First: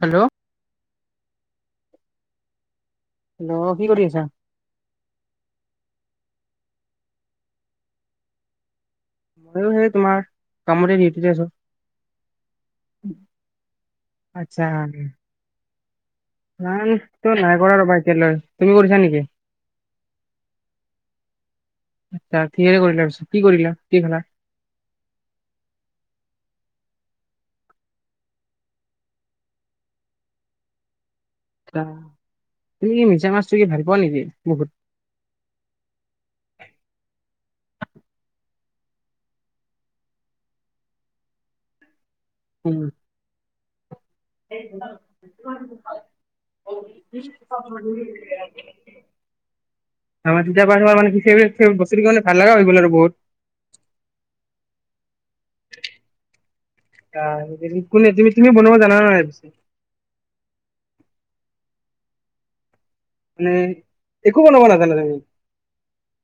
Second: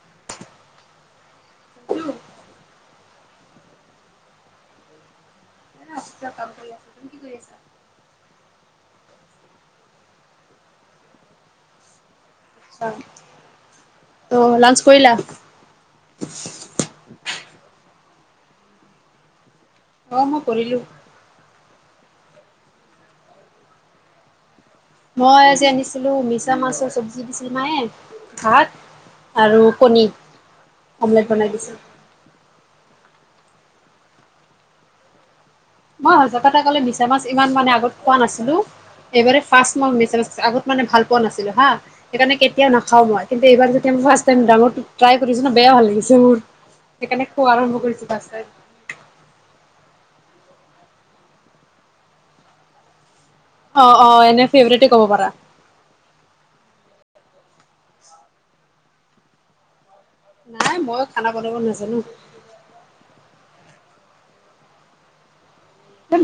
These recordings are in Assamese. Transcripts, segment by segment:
হেল্লো'। [unintelligible] হেল্লো' কি কৰি আছা? এই আছিলোঁ আহ কাম কৰি, তুমি কি কৰি আছা? মইয়ো সেই তোমাৰ কামতে ডিউটিতে আছোঁ। চা অ' লাঞ্চ কৰিলা? নাই তই নাই কৰা ৰবা এতিয়ালৈ তুমি কৰিছা নেকি? অহ' মই কৰিলোঁ। আহ কিহৰে কৰিলা পিছে, কি কৰিলা, কি খালা? মই আজি আনিছিলোঁ মিছা মাছৰ চব্জি দিছিলে মায়ে ভাত। আৰু কণী অমলেট বনাই দিছোঁ আচ্ছা [unintelligible] মাছটো কি ভাল পোৱা নিকি বহুত? মই সঁচা কথা ক'লে মিছা মাছ ইমান মানে আগত খোৱা নাছিলোঁ। এইবাৰে ফাৰ্ষ্ট মই মিছা মাছ আগত মানে ভাল পোৱা নাছিলোঁ হা। সেইকাৰণে কেতিয়া উম। নাখাওঁ মই, কিন্তু এইবাৰ যেতিয়া ফাৰ্ষ্ট টাইম ডাঙৰটো ট্ৰাই কৰিছোঁ ন! বেয়া ভাল লাগিছে মোৰ। সেইকাৰনে খোৱা আৰম্ভ কৰিছোঁ [unintelligible] [unintelligible] ভাল লগা হৈ গ'ল আৰু বহুত। অ', অ', এনে ফেভৰেটেই ক'ব পাৰা। [unintelligible] কোনে তুমি-তুমি বনাবা জানা নাই, পিছে? নাই মই খানা বনাব নাজানোঁ। [unintelligible] একো বনাব নাজনা তুমি?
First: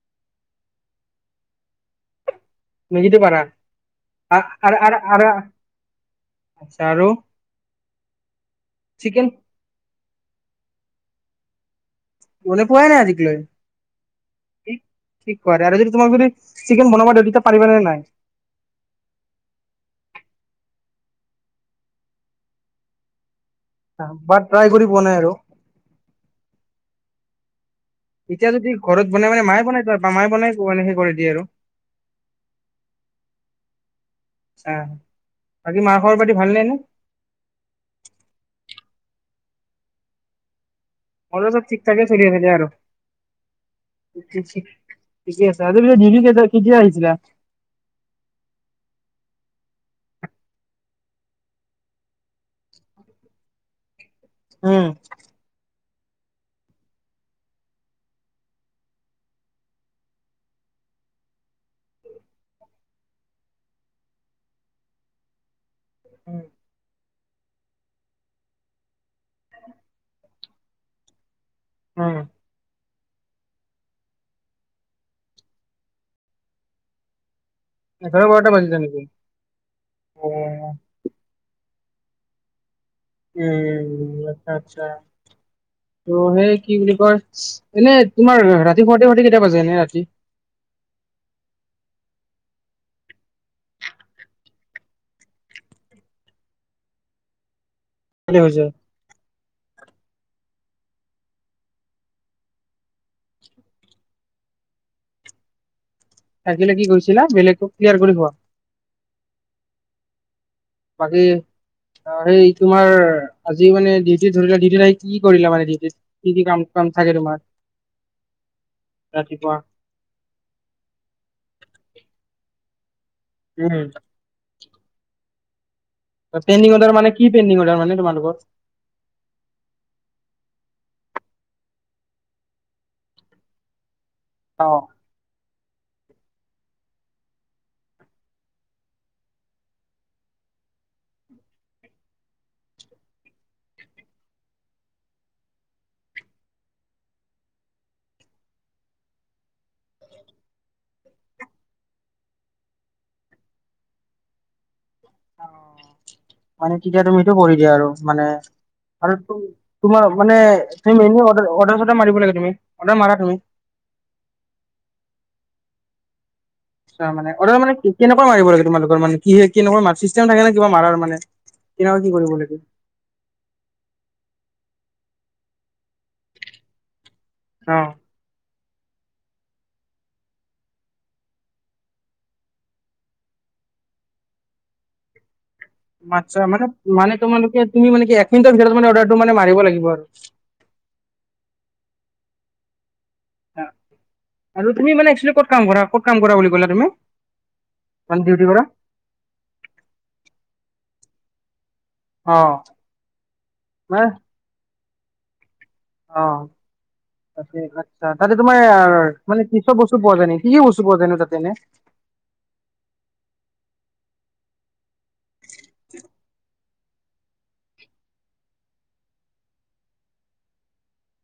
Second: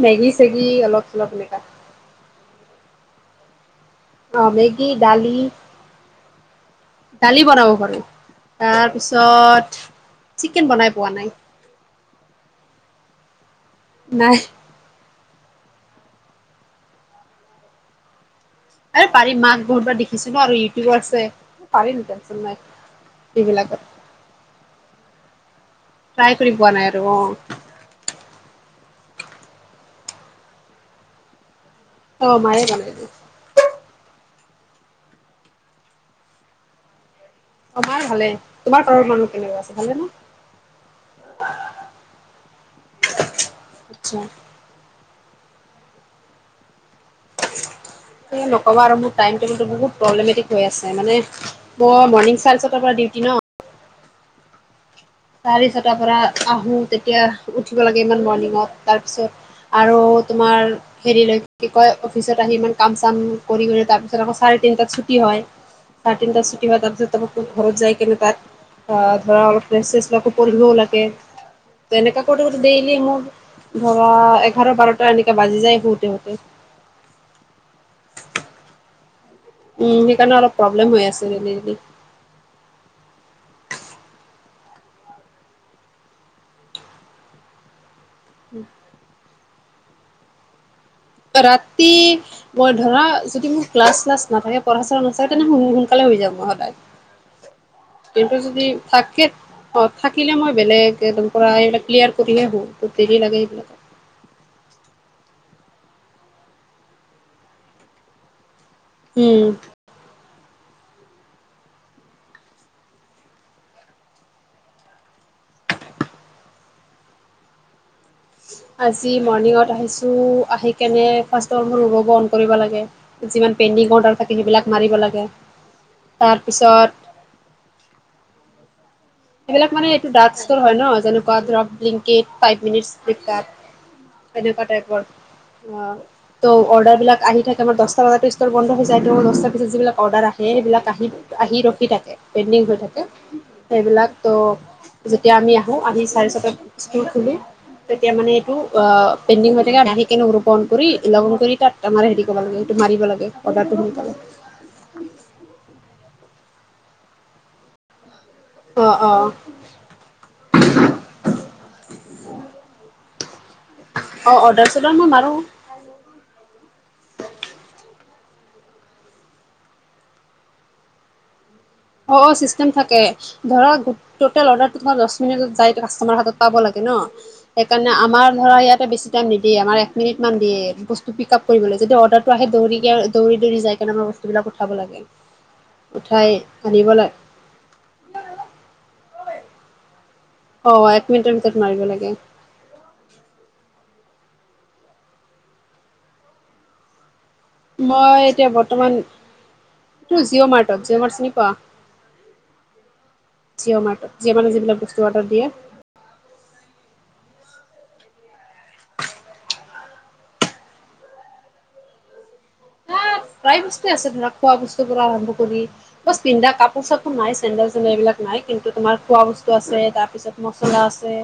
মেগী, চেগি অলপ, চলপ এনেকা মেগীটো পাৰা? আ অ', আৰু মেগী, আৰু আৰু দালি। আচ্ছা আৰু দালি বনাব পাৰোঁ, চিকেন তাৰপিছত চিকেন বনাই পোৱা নাই। বনাই পোৱাই নাই আজিক লৈ? নাই। কি কোৱা, আৰু যদি তোমাক যদি, চিকেন বনাব দিওঁ তেতিয়া পাৰিবা নে নাই? আৰে পাৰিম, মাক বহুতবাৰ দেখিছোঁ ন, আৰু ইউটিউব আছে, পাৰিম টেনশ্যন নাই। এইগিলাক বাত ট্ৰাই কৰি পোৱা নাই আৰু? ট্ৰাই কৰি পোৱা নাই আৰু, অ'। এতিয়া যদি ঘৰত বনাই মানে, মায়ে বনাই-মায়ে বনাই মানে হেৰি কৰি দিয়ে আৰু? অ', মায়েই বনাই দিয়ে। আ', বাকী মাৰ খবৰ পাতি ভাল নে এনেই? অ', মাৰ ভালেই, তোমাৰ ঘৰৰ মানুহ কেনেকুৱা আছে, ভালেনে? ঘৰৰ চব ঠিক-ঠাকেই চলি আছে দিয়া আৰু আচ্ছা ঠিকেই আছে, আজি পিছে ডিউটি কেইটা-কেতিয়া হৈছ এই নক'বা আৰু, মোৰ টাইম টেবুলটো বহুত প্ৰব্লেমেটিক হৈ আছে, মানে মোৰ মৰ্ণিং চাৰে ছটাৰ পৰা ডিউটি ন উম চাৰে ছটাৰ পৰা আহোঁ, তেতিয়া উঠিব লাগে ইমান মৰ্ণিঙত, তাৰপিছত আৰু তোমাৰ হেৰিলৈকে, কি কয়, অফিচত আহি ইমান কাম চাম কৰি-কৰি তাৰ পিছত আকৌ চাৰ তিনিটাত ছুটি হয় চাৰে তিনটাত ছুটি হয়, তাৰপিছত তাৰ পৰা গৈ ঘৰত যায় কিনে তাত আ, ধৰা অলপ ৰেষ্ট চেষ্ট আকৌ পঢ়িবও লাগে, উম তেনেকা কৰিওটো দে মোৰ ধৰা, এঘাৰ বাৰটা এনেকে বাজি যায় শুওঁতে শুওঁতে। এঘাৰ বাৰটা বাজিছে নেকি উম, অ সেইকাৰণে অলপ প্ৰব্লেম হৈ আছে মানে এনে। উম, আচ্ছা আচ্ছা, ত' সেই কি বুলি কয়, এনে তোমাৰ ৰাতি শুওঁতে শুওঁতে কেইটা বাজে এনেই ৰাতি? ৰাতি মই ধৰা যদি মোৰ ক্লাছ, শ্লাছ নাথাকে, পঢ়া [unintelligible] নাথাকে তেনে সোন-সোনকালে শুই যাওঁ মই সদায়। কিন্তু হৈ যদি যায় থাকে অ', থাকিলে মই বেলেগ একদম পুৰা এইবিলাক ক্লিয়াৰ কৰিহে শুৱ, দেৰি লাগে এইবিলাক। থাকিলে কি কৈছিলা? বেলেগ ক্লিয়াৰ কৰি শুৱা। উম। বাকী অ', সেই তোমাৰ আজি মানে ডিউটিত ধৰিলা ডিউটিত আহি, কি কৰিলা মানে ডিউটিত? কি, কি কাম থাকে তোমাৰ, আজি ৰাতিপুৱা? মৰ্ণিঙত আহিছোঁ আহি কেনে ফা্ষ্টৰ মোৰ ৰুবব অন কৰিব লাগে। যিমান উম। পেইণ্ডিং অৰ্ডাৰ থাকে সেইবিলাক মাৰিব লাগে। পেন্দিং তাৰপিছত অৰ্ডাৰ মানে কি পেণ্ডিং অৰ্ডাৰ মানে তোমালোকৰ? এইবিলাক মানে এইটো ডাৰ্ক স্তৰ হয় ন যেনেকুৱা ব্লিংকেত টাইপ মিনীত চেটাপ, [inaudible] এনেকোৱা টাইপৰ। অ, ত' অৰ্ডাৰ বিলাক আহি থাকে আমাৰ দচটা বজাটো ষ্টৰ বন্ধ হৈ যায় ত দহটা পিচত যিবিলাক অৰ্ডাৰ আহে, বিলাক আহি-আহি ৰখি থাকে পেইণ্ডিং হৈ থাকে সেইবিলাক ত, যেতিয়া আমি আহো আহি চাৰে ছটাত ষ্টল খোলো। তেতিয়া মানে এইটো অ, পেণ্ডিং হৈ থাকে কেনে ৰোপন কৰি লগিন কৰি তাত আমাৰ হেৰি কৰিব লাগে সেইটো মাৰিব লাগে অৰ্ডাৰটো সোনকালে। মানে তেতিয়া তুমটো কৰি দিয়া আৰু মানে। অ, অ আৰু তোমাৰ মানে ছেম মেনু অৰ্ডাৰ-অৰ্ডাৰ মতে মাৰিব লাগে তুমি অৰ্ডাৰ মাৰা তুমি। অ, অৰ্ডাৰ চৰ্দাৰ মই মাৰো। মানে অ, মানে কেনেকুৱা মাৰিব লাগে তোমালোকৰ মানে কি কেনেকুৱা চিষ্টেম থাকে নে কিবা মাৰৰ মানে। কেনেকৈ কি অ-অ কৰিব লাগে? চিষ্টেম থাকে ধৰক টোটেল অৰ্ডাৰ দচ মিনিত কাষ্টমাৰৰ হাতত পাব লাগে ন অ', সেইকাৰণে আমাৰ ধৰা ইয়াত এতা বেছি টাইম নিদিয়ে আমাৰ এক মিনিটমান দিয়ে বস্তু পিক আপ কৰিবলৈ যদি অৰ্ডাৰটো আহে দৌৰিকে দৌৰি-দৌৰি যায়। তেনেকুৱা বস্তুবিলাক উঠাব লাগে। উঠাই আচ্ছা, আনিব মানে-মানে লাগে। তোমালোকে তুমি মানে কি এক মিনিটৰ ভিতৰত মানে অৰ্ডাৰটো মানে মাৰিব লাগিব আৰু। অ, এক মিনিটৰ ভিতৰত মাৰিব লাগে। আৰু তুমি মানে ইক্সুৱেলি ক'ত কাম কৰা ক'ত কাম কৰা বুলি কলা তুমি? মানে মই ডিউটি এতিয়া কৰা বৰ্তমান এইটো জিঅ' মাৰ্টত জিঅ' মাৰ্ট চিনি পোৱা? অ জিঅ'মৰ্ট ত জিঅ মানে যিবিলাক বস্তু অৰ্ডাৰ দিয়ে। অ', আচ্ছা, তাতে তোমাৰ মানে কি চব বস্তু পোৱা যায় কি-কি বস্তু পোৱা যানো তাতে এনে? [unintelligible] হা প্ৰায় বস্তুযে আছে ধৰা খোৱা বস্তুৰ পৰা আৰম্ভ কৰি বছ পিন্ধা কাপ ৰ সাপুৰ নাই চেডেল-চেডেল এইবিলাক নাই কিন্তু তোমাৰ খোৱা বস্তু আছে তাৰপিছত মচলা আছে।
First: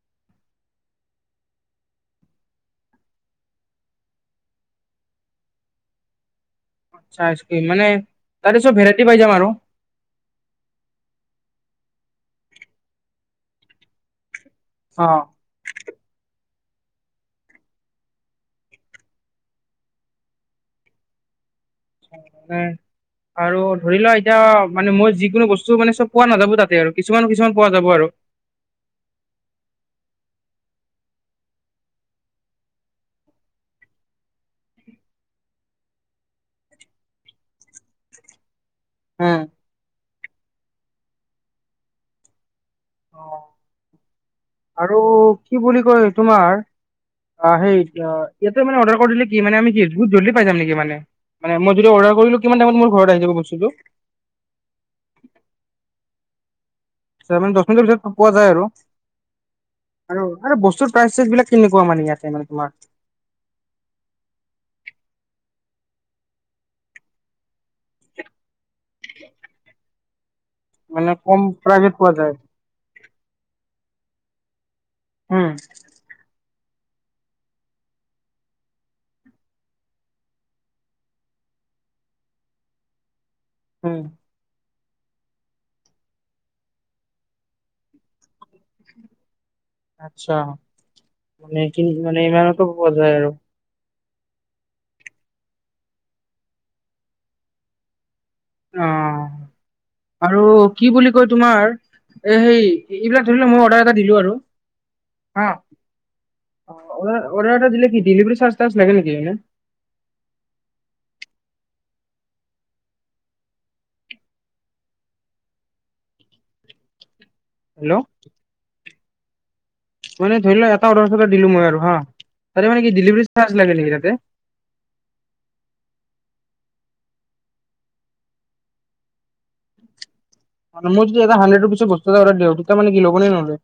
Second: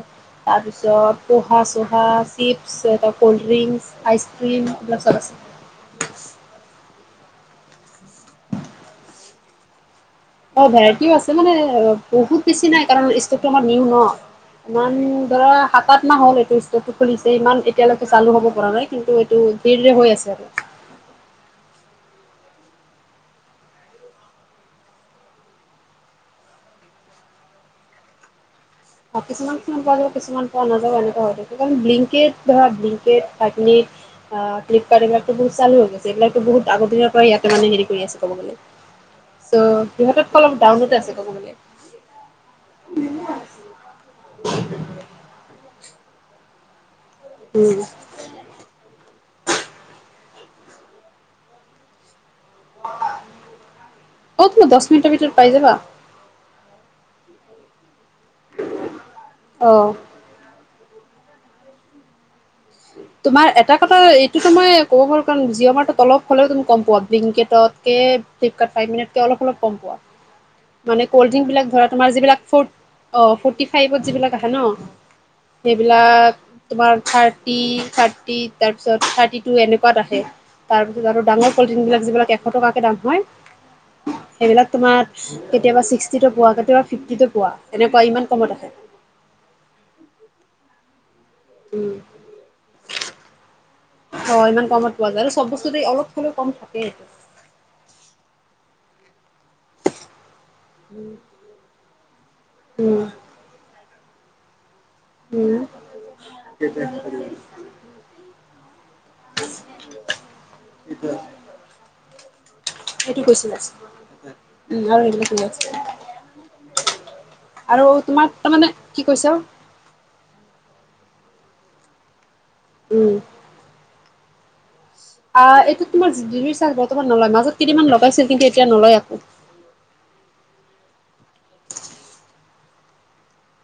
তাৰ পিছত পোহা চহা চিপছ এ কল্ড ড্ৰিংক আইচ ক্ৰীম এইবিলাক চব আছে। [inaudible] আচ্ছা আইচক্ৰীম মানে তাৰে চব ভেৰাইটি পাই যাম আৰু। অ, ভেৰাইটিও আছে মানে বহুত বেছি নাই কাৰণ ষ্টকটো আমাৰ নিউ ন। ইমান মানে ধৰা সাত আথ মাহ হ'ল এইটো। খুলিছে ইমান এতিয়ালৈকে চালু হ'ব পৰা নাই কিন্তু এইটো ধিৰে-ধিৰে হৈ আছে আৰু। [inaudible] উম, আৰু ধৰি লোৱা এতিয়া মানে মই যিকোনো বস্তু মানে চব পোৱা নাযাবো তাতে আৰু কিছুমান-কিছুমান পোৱা যাব আৰু। [inaudible] কিছুমান-কিছুমান পোৱা যাব কিছুমান পোৱা নাযাব এনেকুৱা হৈ থাকে ব্লিকিত ধৰা ব্লিংকিত, একনিক। অ, ফ্লিপকাৰ্ট এইবাক বহুচালু হৈ গৈছে এইবিলাকো বহুত আগ দিনৰ পৰা ইয়াতে মানে হেৰি কৰি আছে ক'ব গ'লে। উম চ' সিহঁতকৈ অলপ ডাউনত আছে ক'ব গলে। অ, আৰু কি বুলি কয় তোমাৰ? অ, সেই উম ইয়াতে মানে অৰ্ডাৰ কৰি দে কি মান আমি কি বহুত জল্ডি পাই যাম মানে মই যদি অৰ্ডাৰ কৰিলোঁ, কিমান টাইমত মোৰ ঘৰত আহি যাব বস্তুতো। অ তুমি দহ মিনিটৰ ভিতৰত পাই যাবা মানে দচ মিনিটৰ পিছত পোৱা যায় অ আৰু-আৰু বস্তুটো। প্ৰাইচেছ বিলাক কেনেকুৱা মানে ইয়াতে তোমাৰ তোমাৰ এটা কথা এইটোতো মই ক'ব কাৰণে জিঅ মাৰ্টত অলপ হ'লেও তুমি কমো পোৱা, ব্লিংকিটত, ফ্লিপকাৰ্ট ফাইফ মিনিটকৈ অলপ অলপ হ'লেও কম পোৱা। মানে কম কল্ড্ৰিং বিলাক ধৰা প্ৰাইজত পোৱা তোমাৰ যায় যিবিলাক অ' ফৰ্টি ফভত যিবিলাক আহে ন' উম সেইবিলাক তোমাৰ থাৰ্টি থাৰ্টি, থাৰ্টি তাৰপিছত থাৰ্টি টু এনেকুৱাত আহে, তাৰপিছত আৰু ডাঙৰ পলিথিন বিলাক যিবিলাক এশ টকাক কে দাম হয়। উম'। সেইবিলাক তোমাৰ কেতিয়াবা ছিক্সটিতো পোৱা, কেতিয়াবা ফিফটিতো পোৱা, এনেকুৱা ইমান কমত আহে। আচ্ছা মান কিন্তু মান ইমানমানত পোৱা যায় আৰু অ' ইমান কমত পোৱা যায় আৰু চব বস্তুতে অলপ হ'লেও কম থাকে এইটো। অ'। আৰু কি বুলি কয় তোমাৰ, এ হেই উম এইবিলাক ধৰি লোৱা মই অৰ্ডাৰ এটা দিলো আৰু হা, উম অৰ্ডাৰ এটা দিলে কি ডেলিভাৰী চাৰ্চ টো লাগে নেকি এনে। সিটো কৈছিল উম আৰু এইটো কৈছিল। আৰু হেল্ল' তোমাৰ তাৰ মানে কি কৈছা? মানে ধৰি ল' এটা অ' দিলো মই আৰু হা, ত মানে কি উম ডেলিভাৰী চাৰ্চ লাগে নেকি তাতে? অহ এইটো তোমাৰ ডেলিভাৰী চাৰ্জ বৰ্তমান নলয়, মাজত কেইদিনমান লগাইছিল কিন্তু এতিয়া নলয় আকৌ। [inaudible] মানে মোৰ যদি এটা হানড্ৰেড ৰুপিছ বস্তু এটা অৰ্ডাৰ দিও, তেতিয়া কি ল'ব নে নলয়।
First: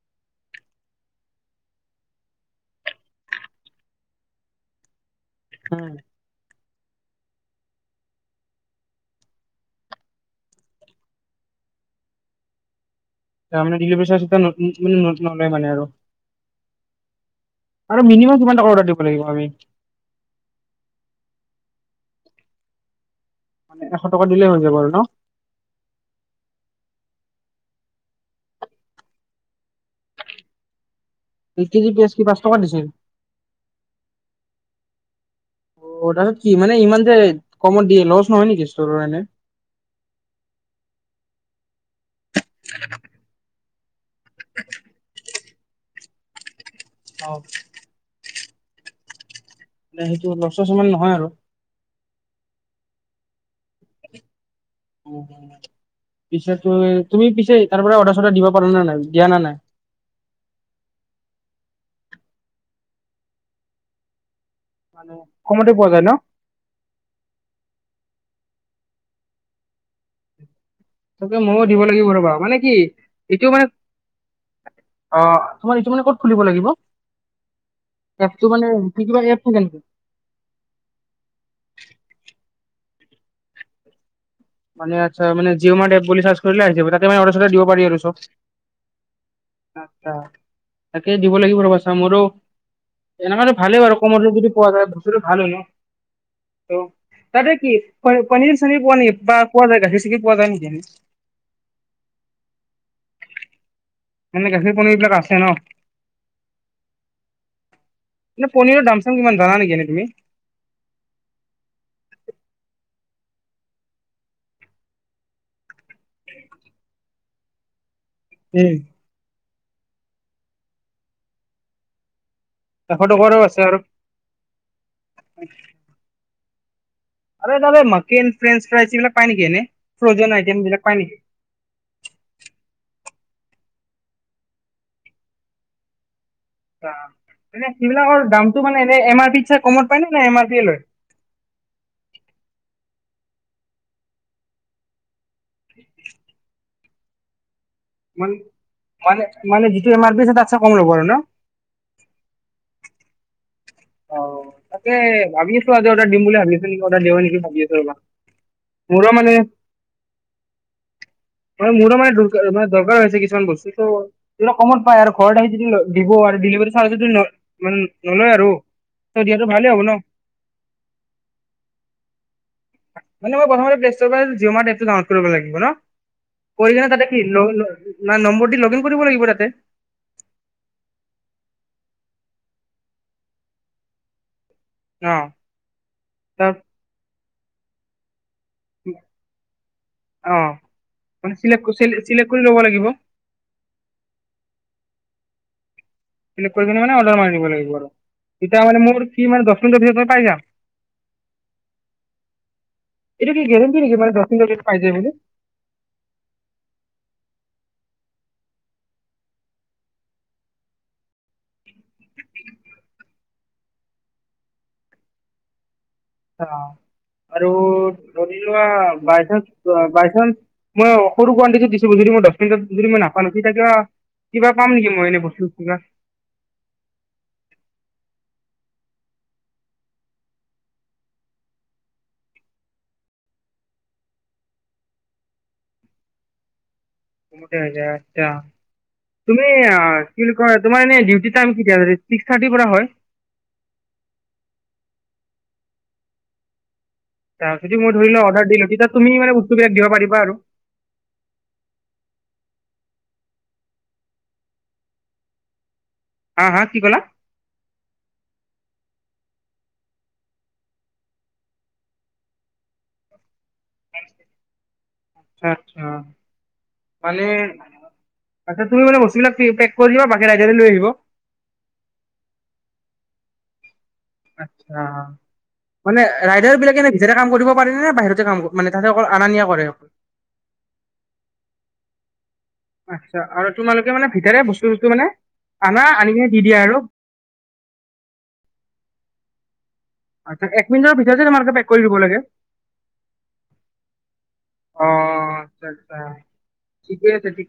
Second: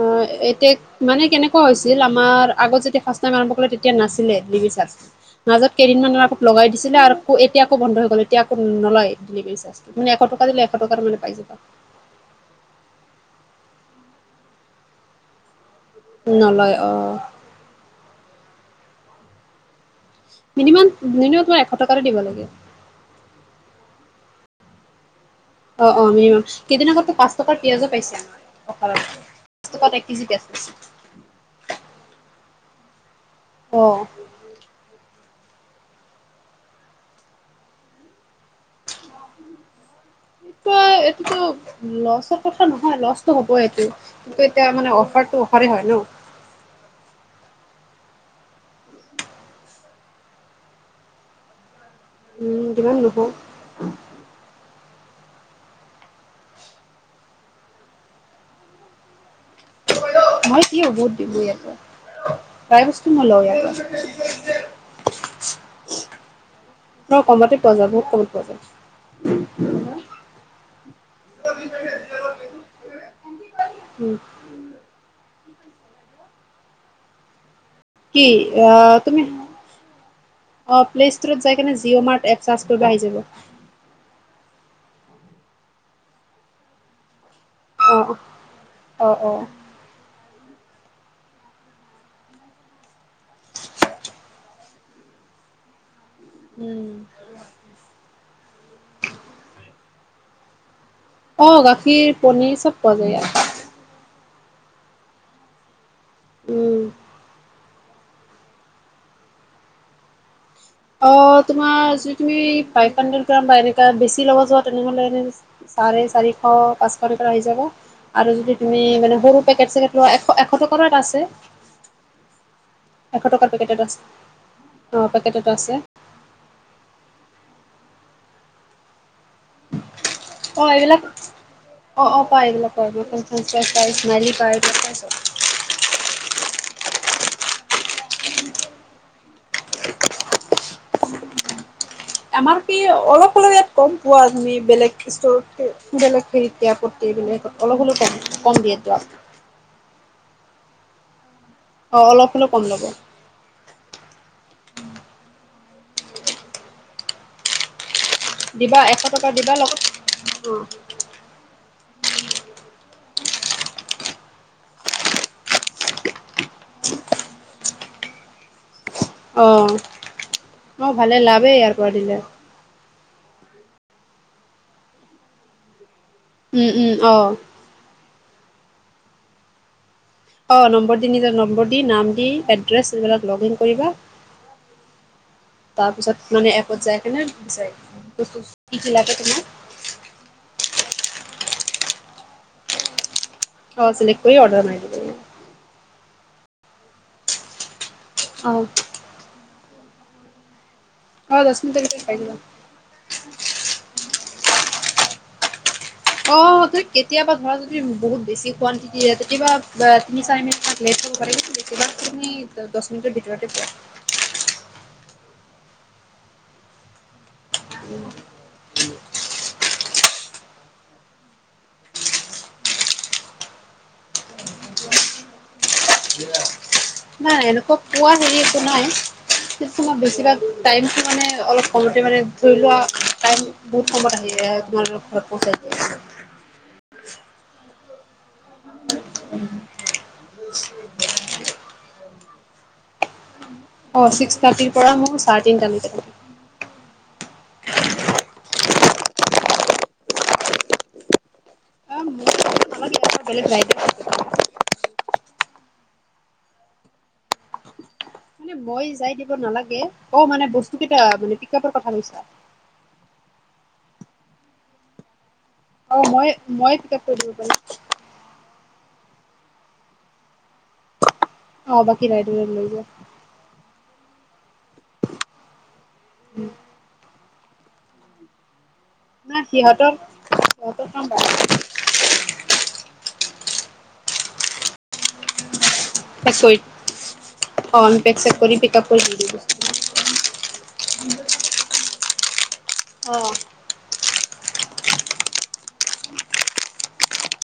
অ' এতিয়া মানে কেনেকুৱা হৈছিল, আমাৰ আগত যেতিয়া ফাৰ্ষ্ট টাইম আৰম্ভ কৰিলে, তেতিয়া নাছিলে [unintelligible] মাজত কেইদিনমানৰ আগত লগাই দি দিছিলে আকৌ এতিয়া আকৌ বন্ধ হৈ গ'ল, এতিয়া আকৌ নলয় ডেলিভাৰী চাৰ্জটো, তু এশ টকা দিলে এশ টকাৰ মানে পাই যাবা। তাৰমানে ডেলিভাৰী চাৰ্জ টো নতুন মানে নতুন নতুন নলয় আৰু নলয় অহ। আৰু মিনিমাম কিমান অৰ্ডাৰ দিব লাগিব আমি মিনমাম মম তোমাৰ এশ টকাটো দিব লাগে। মানে এশ টকা দিলেই হৈ যাব আৰু ন'। অ', -অ' মিনিমাম কেইদিন আগতো পাঁচ টকাৰ পিয়াজো পাইছে আমাৰ ক'ত দহ টকাত এক কেজি পিঁয়াজ পাইছো। এক কেজি পিঁয়াজ কি পাঁচ টকা দিছিল। অ'। অ' তাৰপিছত কি মানে ইমান যে কমত দিয়ে লছ ঈশ্বৰনে? এইটো, এইটোতো লছৰ কথা নহয়। লছটো হ'বই এইটো। কিন্তু এতিয়া মানে অফাৰতটো অফাৰে হয় ন'। ষ্টপ। মানে সেইটো লচচছ ইমান নহয় আৰু উম, কিমান দুখো উম'। পিছে তুমি পিছে তাৰ পৰা অৰ্ডাৰ-চৰ্ডাৰ দিব পাৰা নে নাই, দিয়া না নাই। মই কি অৰ্ডাৰ দিবো ইয়তে, প্ৰায় বস্তু মই লও ইয়াতে কমতে পোৱা যায় ন ন কমতে পোৱা যাব, বহুত কমত পোৱা যাব। [inaudible] চবে ময়ো দিব লাগিব ৰবা, মানে কি এইটো মানে উম অ' আমাৰ এইটো মানে ক'ত খুলিব লাগিব। কি এপটো মানে কি কিবা তুমি এপ থাকে নেকি প্লেষ্টৰত যাই কিনে জিঅ' মাৰ্ট এপপ চাৰ্জ তোৰ আহি যাব। মানে আচ্ছা মানে জিঅ' মাৰ্ট এপ বুলি চাৰ্চ কৰিলে আহি যাব। তাতে মানে অৰ্ডাৰ দিব পাৰি অ আৰু চব। অ অ তাকে দিব লাগিব ৰ'বা আছা মোৰো এনেকো ভালেই বাৰু কমৰ যদি পোৱা যায় বছুটো ভাল হয় ন অ উম তাতে কি পনীৰ চনীৰ পোৱা নে বা পোৱা যায় গাখীৰ চাখীৰ পোৱা যায় নেকি অ গাখীৰ পনিৰ চব পোৱা যায় ইয়াত এনে গাখীৰ পনীৰ এই বিলাক আছে ন। উম এ পনীৰৰ দাম চাম কিমান জানা নেকি এানই তুমি। অ তমাৰ বে লব যোৱা তেনেহ [inaudible] চাৰে চাৰিশ পাঁচশ টকাৰ আহি যাব। আৰু যদি এশ তুমি মানে সৰু পেকেট চেকেট লোৱা এশ এশ টকাৰো এাত আছে। এশ টকাৰো টকাৰ আছে আৰু পেকেটত আছে অ পেকেটত আছে। আ ত [unintelligible] মাকেন ফ্ৰেঞ্চ ফ্ৰাইিলাক পায় নেকি এনেই অ এইবিলাক অ' অ' পায় এইবিলাক পাই মছাইছ্মালি পাই [unintelligible] সেইবিলাকৰ দামতটো মানে এনে এম আৰ পিত চাই কমত পায় ন নে এম আৰ পি লয় [inaudible] আমাৰ কি অলপ হলেপ ইয়াত কম পোৱা তুমি বেলেগ ষ্ট বেলেগ হেত ইয়াৰ প্ৰতিত এইবিলাক অলপ হলেও কম কম দিয়ে যোৱা তমাৰ বেচছ তচছা [inaudible] কমল প ন অ অলপ হলেও কম ল'ব। অ তাকে ভাবি আছো্ আজি অৰ্ডাৰ দিম বুলি ভাব আছো। নেকি অৰ্ডাৰ দিও নেকি ভাবি আছো ৰ'বা। দিবা এশ মৰা টকা মানে দিবা লগত ম মোৰু মানে দকাৰ কিছুমান বস্তু কমত পাই আৰু ঘৰত আহি য দিব আৰু ডিভাৰী চাৰ্জ ইমান নলয় আৰু। ত দিয়াটো ভালেই অ' হ'ব ন ম ভালে লাভেই ইয়াৰ পৰা দিলে। মানেই প্ৰথমতে প্লেষ্ট জঅ' মাৰ এপ ডাউনোড কৰিব লাগিব ন। উম, উম, কৰিলেনে তাতে কি অ'। নম্বৰ দি লগ ইন কৰিব লাগিব তাতে। অ ন্বৰ দি নিজৰ নম্বৰ দি নাম দি এ কৰিবা অ তাৰপিছত তাৰ মানে এপত যায় কেনে কি কি লাগে তোমাৰ ানেেক্ট [inaudible] কৰি ল'ব লাগিব। অ চিলেক কৰি অৰ্ডাৰ মাৰি দি নে মানে অড্ৰাৰ মাৰি দিব লাগিব। আৰু তেতিয়া অ'। মানে মোৰ কি ম দ মিনিটৰ পাই যাম। অ দহ মিনিটৰ ভিতৰত পাই যাবা এটো কি গেৰেণ্টি নেকি মাৰ পে [inaudible] অ' কেতিয়াবা ধৰা যদি বহুত বেছি কণ্টিটিতিয়াবা তিনি চাৰ মি লেট তুমি দহ মিনিটৰ ভিতৰতে পোৱা। [inaudible] আৰু যদি লোৱা বাইন্সান্স বাইন্সন্স মই সৰু গুৱাটিটো দিছো যদি মই দহমিনটত যদি মই নাপানো সিতিাকা কিবা পাম নেকি মই এনে বস্তু কিবা। নাই এনেকুৱা পোৱা হেৰি একো নাই। বেছিভাগ টাইম মানে অলপ কমতে মানে ধৰি লোৱা টাইম বহুত কত আহি এৰ পচাই [inaudible] মঠ হৈ যায় এতিয়া [unintelligible] তুমি কি কয় তোমাৰ এনে ডিউটিতাম কিতিয়া হেৰিত ছিক্স থাৰ্টিৰ পৰা হয় অ' ছিক্স থাৰ্টিৰ পৰা মোক চাৰে তিনটা লৈকে। তাৰপিছত যদি মই ধৰি লোৱা অৰ্ডাৰ দিলো তেতিয়া তুমি মানে বস্তুবিলাক দিব পাৰিবা আৰু? অ মই দিবলে পাৰিম। হা হা কি ক'লা? ইনে মই যাই দিব নালাগে। অ' মানে বস্তু কেইটা মানে পিক আপৰ কথা কৈছা? [unintelligible] অ' মই মই পেক কৰি মানে দিব পাৰিম। তুমি মানে বস্তুবিলাক পেক কৰি দিবা বাকী ৰাইডাৰে লৈ আহিব। অ' বাকী ৰাইডি হল লৈ যোৱা। অ, ' মানে ৰাইডাৰ বিলাকে এনে ভিতৰতে কাম কৰিব পাৰে নে বাহিৰতে কাম মানে তাতে অকল আনা না নিয়া কৰে সিহঁতৰ সিহঁতৰ কাম বাদ, আতচ্ছা আৰু তোমালোকে মানে ভিতৰে বস্তু বস্তু মানে আনা আনি কিনে পেক দি দিয়া কৰি আৰু অ', আমি পেক চেক কৰি পিক আপ কৰি দি দিম। আচ্ছা এক মিনিটৰ ভিতৰতে তোমালোকে পেক কৰি দিব লাগে অ, '। অ' আতচ্ছা আতচ্ছা ঠিকেই আছে ঠিক